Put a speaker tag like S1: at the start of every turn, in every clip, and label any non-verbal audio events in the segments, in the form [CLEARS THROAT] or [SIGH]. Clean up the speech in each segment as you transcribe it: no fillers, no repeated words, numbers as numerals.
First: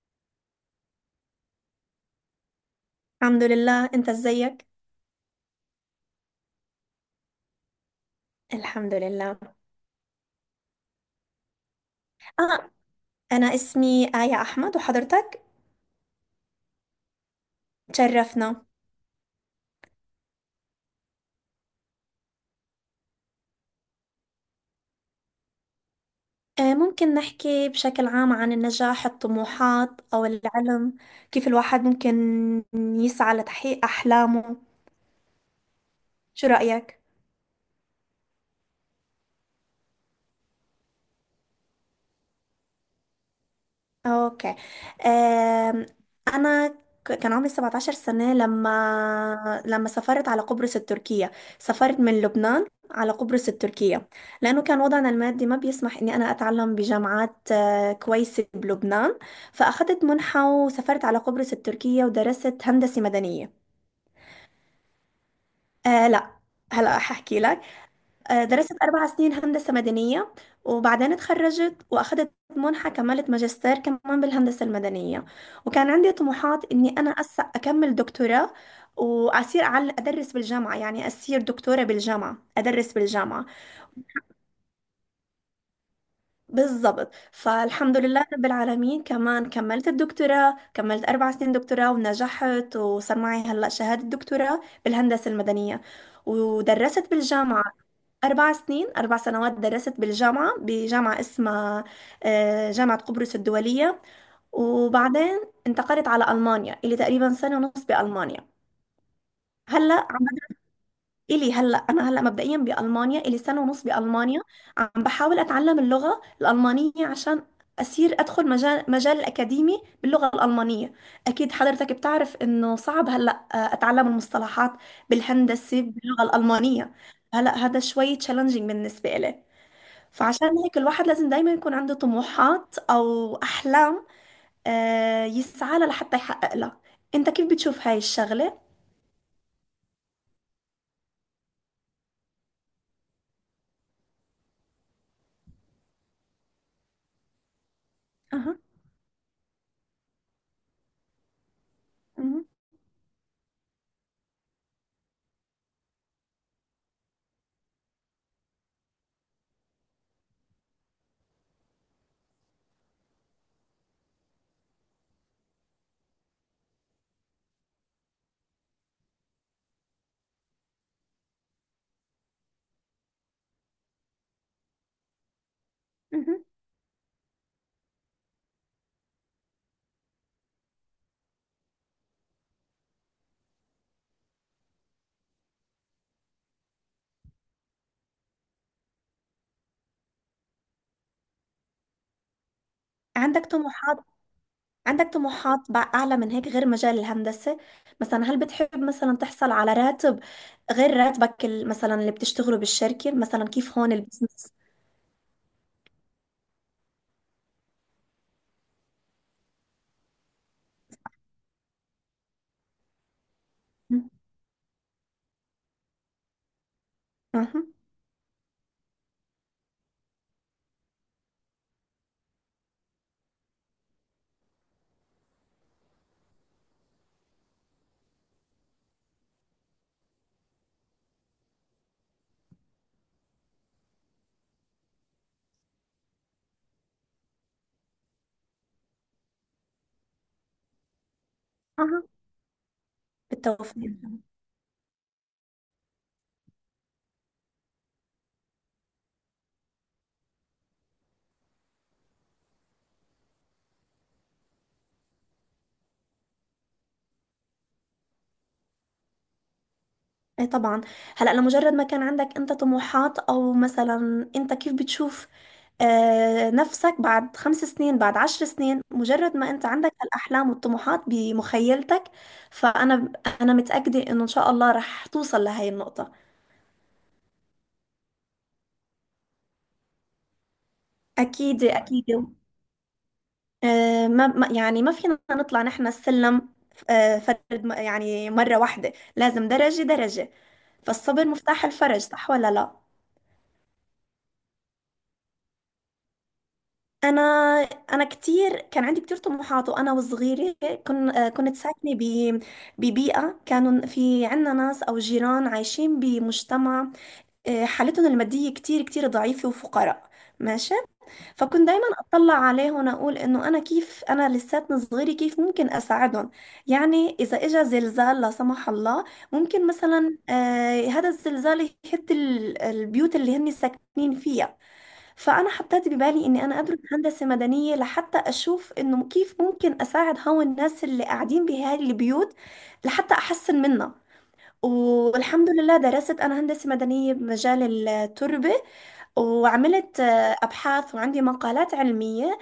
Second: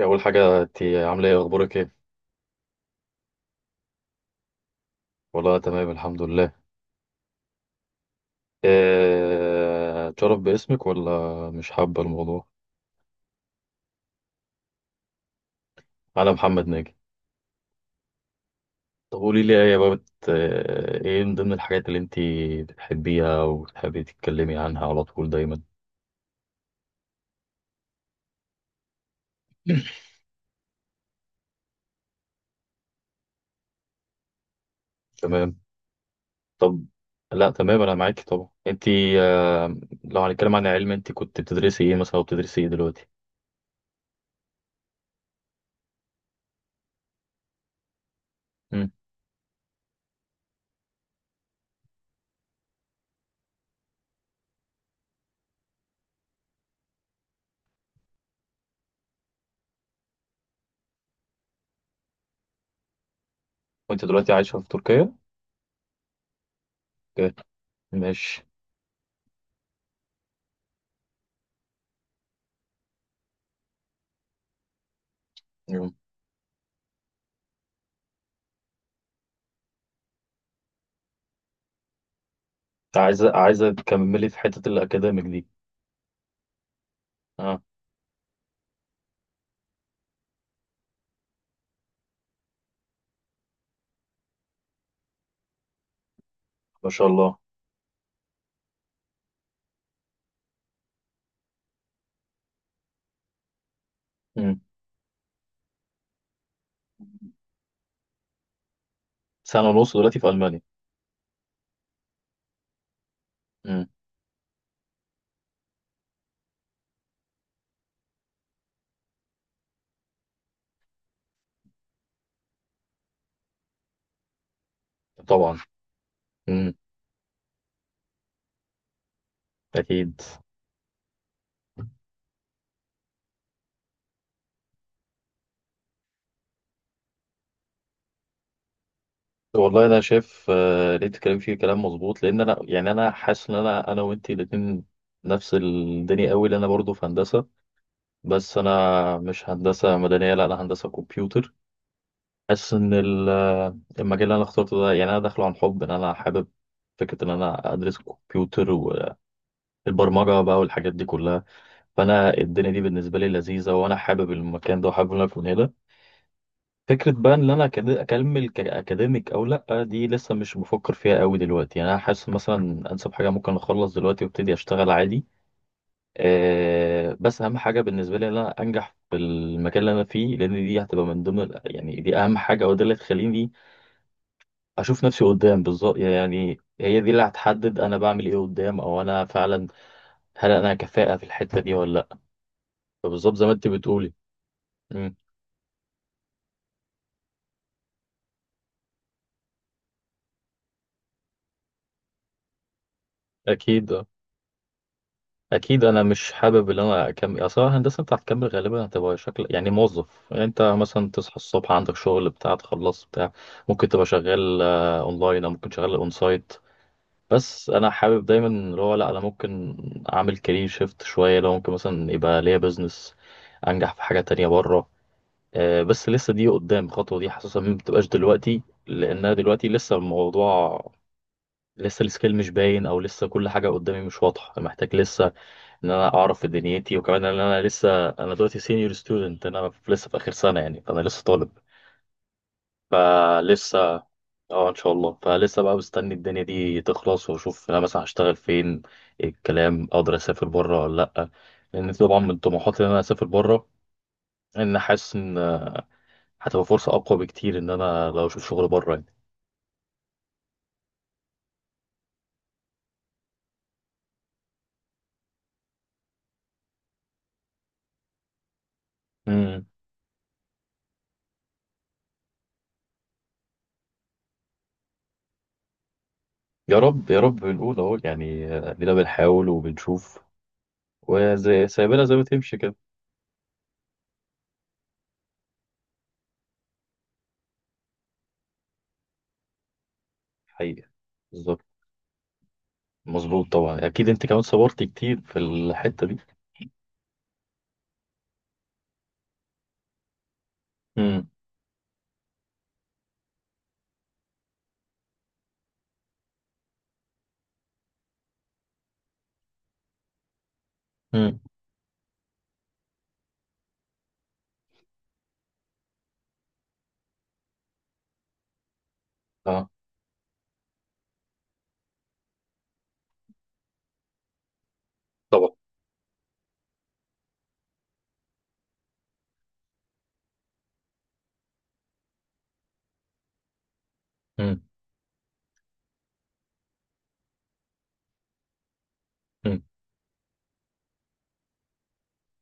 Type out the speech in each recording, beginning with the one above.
S1: أول حاجة أنت عاملة إيه؟ أخبارك إيه؟
S2: الحمد لله، انت ازيك؟
S1: والله تمام، الحمد لله.
S2: الحمد لله.
S1: إيه، تشرف باسمك ولا مش حابة الموضوع؟
S2: اه. انا اسمي آية احمد، وحضرتك؟
S1: أنا محمد ناجي.
S2: تشرفنا.
S1: طب قولي لي إيه يا بابت، إيه من ضمن الحاجات اللي أنت بتحبيها وتحبي تتكلمي عنها على طول دايما؟
S2: ممكن نحكي بشكل عام عن النجاح، الطموحات
S1: [CLEARS THROAT]
S2: او العلم، كيف الواحد ممكن يسعى لتحقيق احلامه؟
S1: تمام.
S2: شو
S1: طب،
S2: رأيك؟
S1: لا تمام، أنا معاكي طبعا. أنت آه، لو هنتكلم عن علم، أنت كنت بتدرسي إيه مثلا وبتدرسي إيه دلوقتي؟
S2: اوكي. أم، انا كان عمري 17 سنة
S1: مم.
S2: لما سافرت على قبرص التركية. سافرت من لبنان على قبرص التركية لأنه كان وضعنا المادي ما بيسمح إني أنا أتعلم بجامعات كويسة بلبنان، فأخذت منحة وسافرت على قبرص التركية ودرست هندسة مدنية.
S1: وأنت دلوقتي عايشة في تركيا؟
S2: أه، لا. هلا ححكي
S1: أوكي،
S2: لك.
S1: ماشي.
S2: درست أربع سنين هندسة مدنية، وبعدين اتخرجت وأخدت منحة، كملت ماجستير كمان بالهندسة المدنية، وكان
S1: مم.
S2: عندي طموحات إني أنا أكمل دكتوراه، وأصير أدرس بالجامعة، يعني أصير دكتورة بالجامعة أدرس
S1: عايزة
S2: بالجامعة.
S1: عايزة تكملي في حتة الأكاديميك دي.
S2: بالضبط،
S1: اه.
S2: فالحمد لله رب العالمين، كمان كملت الدكتوراه، كملت أربع سنين دكتوراه ونجحت، وصار معي هلأ شهادة دكتوراه بالهندسة المدنية.
S1: ما شاء
S2: ودرست
S1: الله.
S2: بالجامعة أربع سنين، أربع سنوات درست بالجامعة، بجامعة اسمها جامعة قبرص الدولية.
S1: مم.
S2: وبعدين انتقلت على ألمانيا، إلي تقريبا سنة ونص بألمانيا.
S1: سنة
S2: هلا
S1: ونص دلوقتي
S2: عم
S1: في
S2: بدأ،
S1: ألمانيا.
S2: إلي هلا أنا هلا مبدئيا بألمانيا، إلي سنة ونص
S1: مم.
S2: بألمانيا. عم بحاول أتعلم اللغة الألمانية عشان أصير أدخل مجال الأكاديمي باللغة الألمانية. أكيد حضرتك بتعرف إنه صعب هلا أتعلم المصطلحات
S1: طبعا.
S2: بالهندسة باللغة
S1: مم.
S2: الألمانية. هلا هذا شوي تشالنجينج بالنسبة إلي،
S1: أكيد.
S2: فعشان هيك الواحد لازم دايما يكون عنده طموحات أو أحلام يسعى لها لحتى يحقق لها. أنت كيف بتشوف هاي الشغلة؟
S1: والله أنا شايف، اللي أنت بتتكلم فيه كلام مظبوط، لأن أنا يعني أنا حاسس إن أنا وأنت الاتنين نفس الدنيا قوي، لأن أنا برضه في هندسة، بس
S2: أها.
S1: أنا مش هندسة مدنية، لا أنا هندسة كمبيوتر.
S2: مهم.
S1: حاسس إن المجال اللي أنا اخترته ده، يعني أنا داخله عن حب، إن أنا حابب فكرة إن أنا أدرس كمبيوتر والبرمجة بقى والحاجات دي كلها. فأنا الدنيا دي بالنسبة لي لذيذة، وأنا حابب المكان ده وحابب إن أنا أكون هنا. فكرة بقى ان انا اكمل كاكاديميك او لا، دي لسه مش بفكر فيها قوي دلوقتي، يعني انا حاسس مثلا انسب حاجة ممكن اخلص دلوقتي وابتدي اشتغل عادي.
S2: مهم.
S1: أه، بس اهم حاجة بالنسبة لي ان انا انجح في المكان اللي انا فيه، لان دي هتبقى من ضمن يعني دي اهم حاجة، وده اللي تخليني اشوف نفسي قدام بالظبط، يعني هي دي اللي هتحدد انا بعمل ايه قدام، او انا فعلا هل انا كفاءة في الحتة دي ولا لا. فبالظبط زي
S2: عندك
S1: ما انت
S2: طموحات،
S1: بتقولي.
S2: عندك
S1: مم،
S2: طموحات أعلى من هيك غير مجال الهندسة، مثلا هل بتحب مثلا تحصل على راتب غير مثلا اللي بتشتغله بالشركة، مثلا كيف
S1: اكيد.
S2: هون البزنس؟
S1: اكيد انا مش حابب ان انا اكمل اصل الهندسه، انت هتكمل غالبا هتبقى شكل يعني موظف، يعني انت مثلا تصحى الصبح عندك شغل بتاع، تخلص بتاع، ممكن تبقى
S2: مهم.
S1: شغال اونلاين او ممكن شغال اون سايت.
S2: أها.
S1: بس انا حابب دايما اللي هو، لا انا ممكن اعمل كارير شيفت شويه، لو ممكن مثلا يبقى ليا بزنس انجح في حاجه تانية بره. بس لسه دي قدام، الخطوه دي حاسسها ما بتبقاش دلوقتي، لانها دلوقتي لسه الموضوع لسه، السكيل مش باين، او لسه كل حاجه قدامي مش واضحه، محتاج لسه ان انا اعرف في دنيتي. وكمان ان انا لسه، انا دلوقتي سينيور ستودنت، انا لسه في اخر سنه يعني، فانا لسه طالب.
S2: أها. بالتوفيق.
S1: فلسه اه ان شاء الله، فلسه بقى مستني الدنيا دي تخلص، واشوف انا مثلا هشتغل فين، إيه الكلام، اقدر اسافر بره ولا لا، لان طبعا من طموحاتي ان انا اسافر بره، ان حاسس ان هتبقى فرصه اقوى بكتير ان انا لو اشوف شغل بره يعني.
S2: اي طبعا. هلا لمجرد ما كان عندك انت طموحات، او مثلا انت كيف بتشوف آه نفسك بعد خمس سنين، بعد عشر سنين، مجرد ما انت
S1: امم.
S2: عندك الاحلام والطموحات بمخيلتك، فانا انا متاكده انه ان شاء الله رح توصل لهي النقطه.
S1: يا رب يا رب، بنقول اهو يعني، ادينا بنحاول وبنشوف،
S2: اكيد،
S1: وزي سايبنا
S2: اكيد.
S1: زي ما تمشي كده.
S2: آه، يعني ما فينا نطلع نحن السلم آه فرد، يعني مره واحده لازم درجه درجه.
S1: حقيقة.
S2: فالصبر
S1: بالظبط.
S2: مفتاح الفرج، صح ولا لا؟
S1: مظبوط طبعا، اكيد انت كمان صبرت كتير في الحته دي.
S2: انا انا كتير كان عندي كتير طموحات، وانا وصغيره كن
S1: امم.
S2: كنت ساكنه ببيئه، كانوا في عنا ناس او جيران عايشين بمجتمع حالتهم الماديه كتير كتير ضعيفه وفقراء. ماشي.
S1: امم.
S2: فكنت دايما اطلع عليهم، اقول انه انا كيف انا لساتني صغيره كيف ممكن اساعدهم، يعني اذا اجى زلزال لا سمح الله ممكن
S1: اه
S2: مثلا هذا الزلزال يهد البيوت اللي هن ساكنين فيها. فأنا
S1: طبعا.
S2: حطيت ببالي إني أنا أدرس هندسة مدنية لحتى أشوف إنه كيف ممكن أساعد هون الناس اللي قاعدين بهاي البيوت، لحتى أحسن منها.
S1: امم.
S2: والحمد لله درست أنا هندسة مدنية بمجال التربة،
S1: امم.
S2: وعملت أبحاث وعندي مقالات علمية.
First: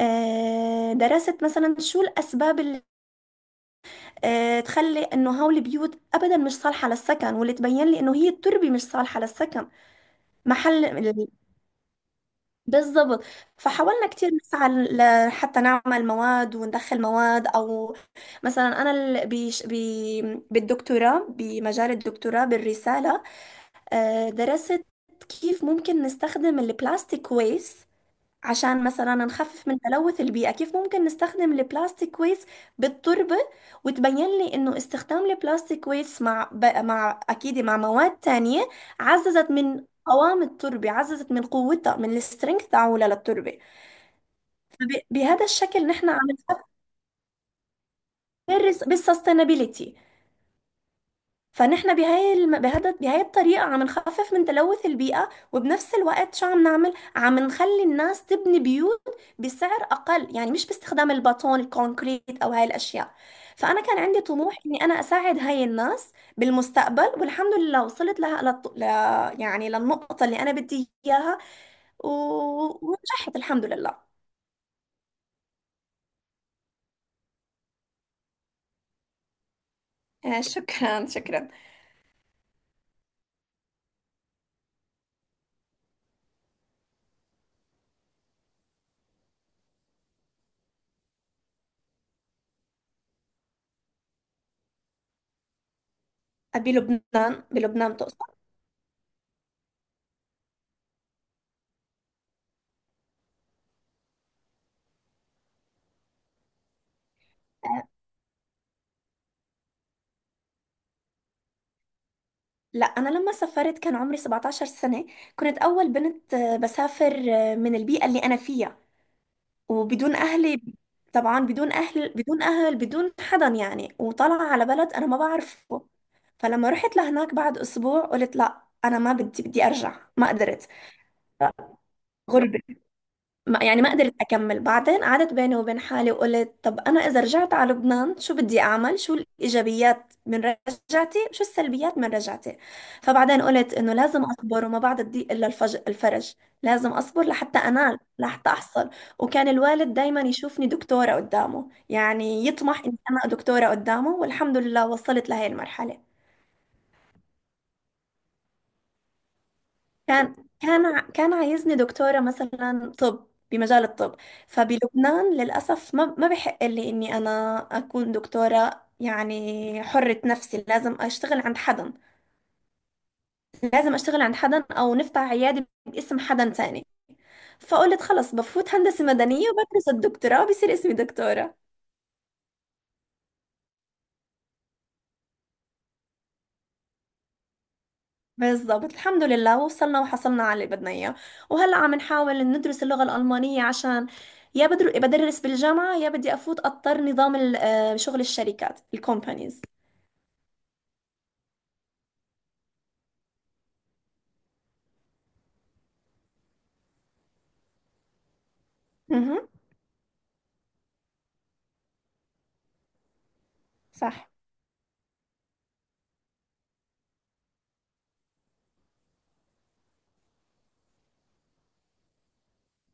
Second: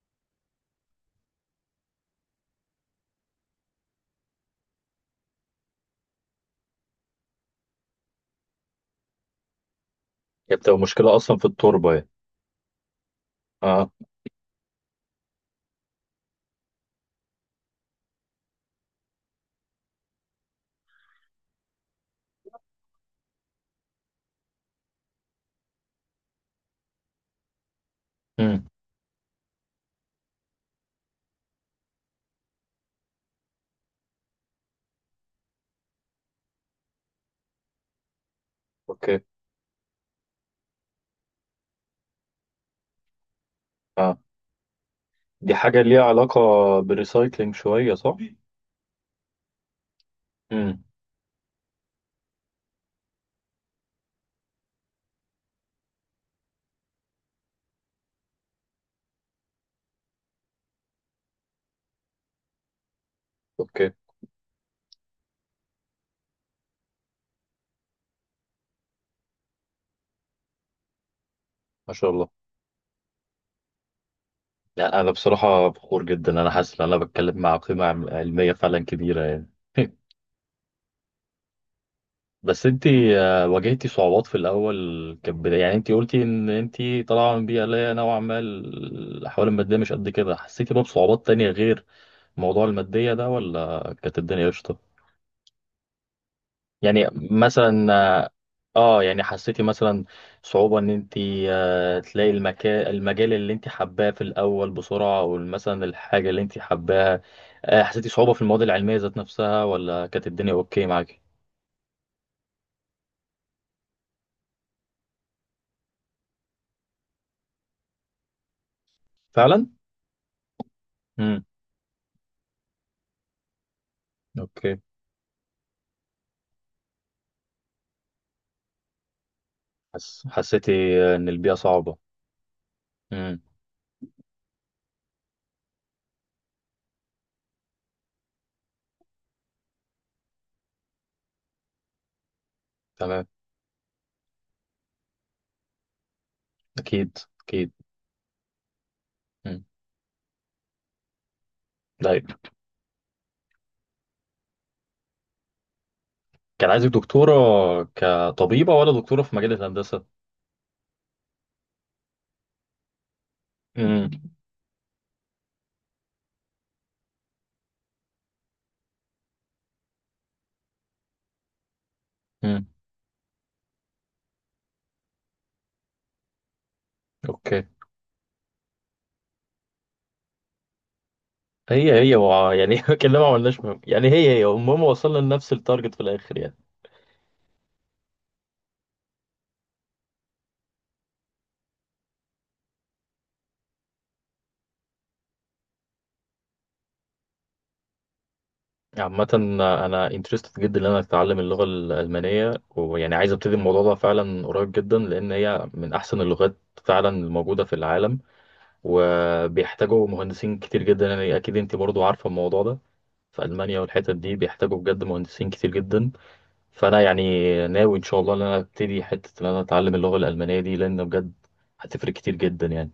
S2: درست مثلا شو الأسباب اللي تخلي إنه هول البيوت أبدا مش صالحة للسكن، واللي تبين لي إنه هي التربة مش صالحة للسكن
S1: هي بتبقى
S2: محل.
S1: مشكله اصلا في التربه يعني.
S2: بالظبط.
S1: اه.
S2: فحاولنا كتير نسعى حتى نعمل مواد وندخل مواد، او مثلا انا بيش بي بالدكتوراه، بمجال الدكتوراه بالرساله درست كيف ممكن نستخدم البلاستيك ويست
S1: امم.
S2: عشان مثلا نخفف من تلوث البيئة، كيف ممكن نستخدم البلاستيك ويست بالتربة. وتبين لي انه استخدام البلاستيك ويست مع مع اكيد مع مواد تانية
S1: اوكي.
S2: عززت من قوام التربة، عززت من قوتها، من السترينث تاعولها للتربة.
S1: اه.
S2: بهذا
S1: دي حاجه
S2: الشكل
S1: ليها
S2: نحن عم
S1: علاقه
S2: نفكر
S1: بالريسايكلينج شويه صح.
S2: بالسستينابيليتي،
S1: امم.
S2: فان احنا بهاي بهذا بهاي الطريقه عم نخفف من تلوث البيئه، وبنفس الوقت شو عم نعمل؟ عم نخلي الناس تبني بيوت بسعر اقل، يعني مش باستخدام البطون الكونكريت او هاي الاشياء. فانا
S1: اوكي.
S2: كان عندي طموح اني انا اساعد هاي الناس بالمستقبل، والحمد لله وصلت لها يعني للنقطه اللي انا بدي اياها
S1: ما
S2: و...
S1: شاء الله.
S2: ونجحت الحمد لله.
S1: لا انا بصراحه فخور جدا، انا حاسس ان انا بتكلم مع قيمه علميه فعلا كبيره يعني. [LAUGHS]
S2: شكرا، شكرا.
S1: بس انت، واجهتي صعوبات في الاول كبداية، يعني انت قلتي ان انت طالعه من بيئه اللي هي نوعا ما الاحوال الماديه مش قد كده، حسيتي بقى بصعوبات تانية غير موضوع الماديه ده، ولا كانت الدنيا قشطه؟ يعني
S2: بلبنان؟
S1: مثلا
S2: بلبنان تقصد؟
S1: اه، يعني حسيتي مثلا صعوبه ان انت تلاقي المكان المجال اللي انت حباه في الاول بسرعه، او مثلا الحاجه اللي انت حباها، حسيتي صعوبه في المواد العلميه ذات نفسها، ولا كانت الدنيا اوكي معاكي؟
S2: لا، انا لما سافرت كان عمري 17 سنة، كنت اول بنت بسافر من البيئة اللي انا فيها
S1: فعلا.
S2: وبدون اهلي. طبعا
S1: امم.
S2: بدون اهل، بدون اهل، بدون حدا، يعني وطالعة على
S1: اوكي.
S2: بلد انا ما بعرفه. فلما رحت لهناك بعد اسبوع قلت لا انا ما بدي، بدي ارجع، ما قدرت.
S1: حسيتي ان البيئه صعبه.
S2: غربة.
S1: امم.
S2: ما يعني ما قدرت أكمل، بعدين قعدت بيني وبين حالي وقلت طب أنا إذا رجعت على لبنان شو بدي أعمل، شو الإيجابيات من رجعتي، شو السلبيات من رجعتي.
S1: تمام.
S2: فبعدين قلت إنه لازم أصبر، وما بعد الضيق إلا الفرج، لازم
S1: اكيد
S2: أصبر لحتى
S1: اكيد.
S2: أنال، لحتى أحصل. وكان
S1: امم.
S2: الوالد دايما يشوفني دكتورة قدامه،
S1: طيب
S2: يعني يطمح إني أنا دكتورة قدامه، والحمد لله وصلت لهي المرحلة.
S1: كان عايزك دكتوره كطبيبه ولا دكتوره في مجال الهندسه؟
S2: كان عايزني دكتورة مثلا طب، بمجال
S1: امم.
S2: الطب. فبلبنان للأسف ما بحق لي إني أنا أكون دكتورة، يعني حرة نفسي، لازم أشتغل عند حدا،
S1: امم.
S2: لازم أشتغل عند حدا أو نفتح عيادة باسم حدا تاني.
S1: اوكي.
S2: فقلت خلص بفوت هندسة مدنية وبدرس الدكتوراه بصير اسمي دكتورة.
S1: هي هي و... يعني [LAUGHS] كلنا ما عملناش مهم. يعني هي هي المهم وصلنا لنفس التارجت في الاخر يعني.
S2: بالضبط، الحمد لله وصلنا وحصلنا على اللي بدنا اياه. وهلا عم نحاول ندرس اللغة الألمانية عشان يا بدر بدرس بالجامعة، يا بدي أفوت أضطر نظام شغل الشركات
S1: عامة،
S2: الكومبانيز.
S1: أنا انترستد جدا إن أنا أتعلم اللغة الألمانية، ويعني عايز أبتدي الموضوع ده فعلا قريب جدا، لأن هي من أحسن اللغات فعلا الموجودة في العالم،
S2: اها.
S1: وبيحتاجوا مهندسين كتير جدا، يعني أكيد أنت برضو عارفة الموضوع ده، في ألمانيا والحتت
S2: صح.
S1: دي بيحتاجوا بجد مهندسين كتير جدا. فأنا يعني ناوي إن شاء الله إن أنا أبتدي حتة إن أنا أتعلم اللغة الألمانية دي، لأن بجد هتفرق كتير جدا يعني.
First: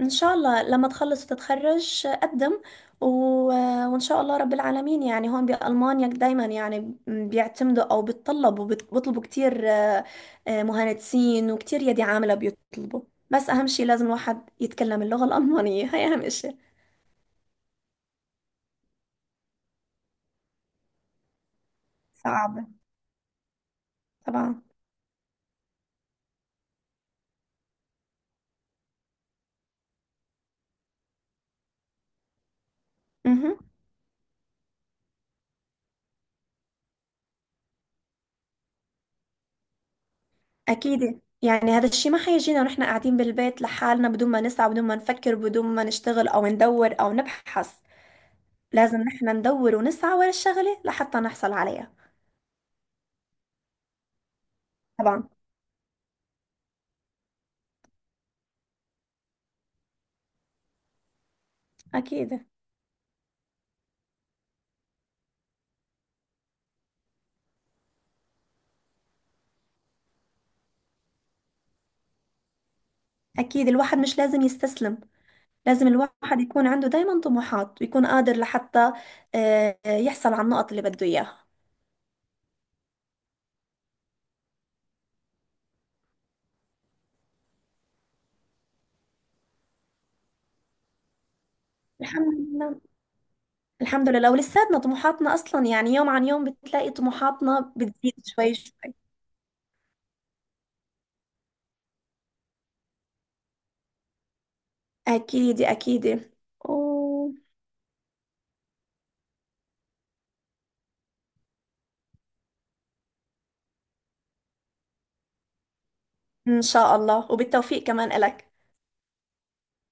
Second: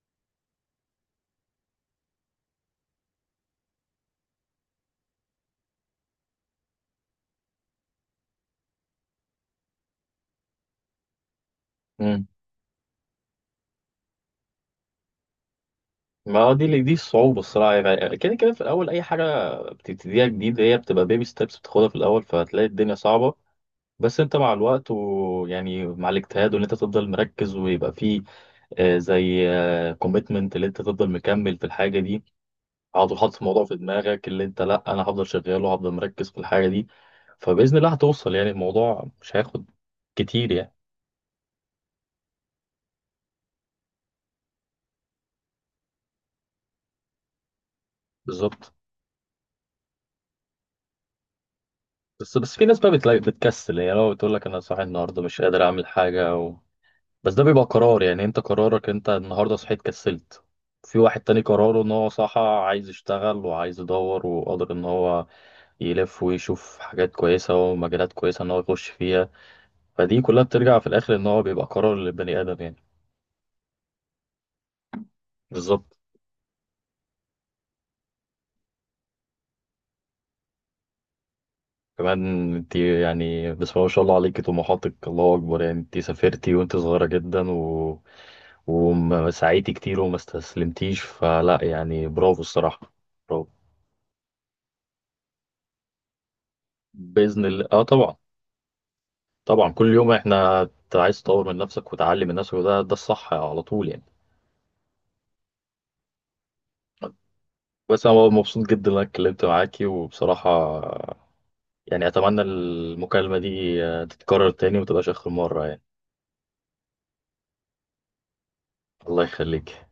S2: إن شاء الله لما تخلص وتتخرج قدم و... وإن شاء الله رب العالمين، يعني هون بألمانيا دايما يعني بيعتمدوا أو بيتطلبوا بيطلبوا كتير مهندسين، وكتير يدي
S1: مم.
S2: عاملة بيطلبوا. بس أهم شيء لازم الواحد يتكلم اللغة الألمانية، هي أهم
S1: ما هو
S2: إشي.
S1: دي الصعوبة الصراحة، يعني كده كده في الأول أي حاجة بتبتديها جديد هي بتبقى بيبي ستيبس بتاخدها في الأول،
S2: صعب.
S1: فهتلاقي الدنيا صعبة. بس أنت مع
S2: طبعا.
S1: الوقت ويعني مع الاجتهاد، وإن أنت تفضل مركز ويبقى فيه زي كوميتمنت، اللي أنت تفضل مكمل في الحاجة دي، حاطط حاطط
S2: امم.
S1: الموضوع في دماغك، اللي انت لا انا هفضل شغال وهفضل مركز في الحاجه دي، فباذن الله هتوصل يعني، الموضوع مش هياخد كتير يعني.
S2: اكيد، يعني هذا الشيء ما حيجينا ونحن قاعدين بالبيت لحالنا بدون ما نسعى، بدون ما نفكر، بدون ما نشتغل او ندور او نبحث.
S1: بالظبط.
S2: لازم نحن ندور ونسعى ورا الشغلة لحتى نحصل عليها.
S1: بس بس في ناس بقى بتلاقي بتكسل، يعني لو بتقول لك انا صاحي النهارده
S2: طبعا.
S1: مش قادر اعمل حاجه و...، بس ده بيبقى قرار، يعني انت قرارك انت النهارده صحيت كسلت، في واحد تاني قراره ان هو صحى
S2: اكيد،
S1: عايز يشتغل وعايز يدور وقادر ان هو يلف ويشوف حاجات كويسه ومجالات كويسه ان هو يخش فيها، فدي كلها بترجع في الاخر ان هو بيبقى قرار للبني ادم يعني.
S2: اكيد الواحد مش لازم يستسلم، لازم
S1: بالظبط.
S2: الواحد يكون عنده دايما طموحات ويكون قادر لحتى يحصل على النقط اللي بده اياها.
S1: كمان انت يعني بسم الله ما شاء الله عليكي طموحاتك، الله اكبر، يعني انت سافرتي وانت صغيره جدا و...، وسعيتي كتير وما استسلمتيش، فلا يعني
S2: الحمد
S1: برافو
S2: لله.
S1: الصراحه. برافو.
S2: الحمد لله ولساتنا طموحاتنا اصلا، يعني يوم عن يوم بتلاقي
S1: باذن الله
S2: طموحاتنا
S1: اه
S2: بتزيد
S1: طبعا،
S2: شوي شوي.
S1: طبعا كل يوم احنا انت عايز تطور من نفسك وتعلي من نفسك، وده ده الصح على طول يعني.
S2: أكيد، أكيد.
S1: بس انا مبسوط جدا ان انا اتكلمت معاكي، وبصراحه يعني اتمنى المكالمه دي تتكرر تاني ومتبقاش اخر مره يعني.
S2: إن شاء الله، وبالتوفيق كمان إلك.
S1: الله يخليك.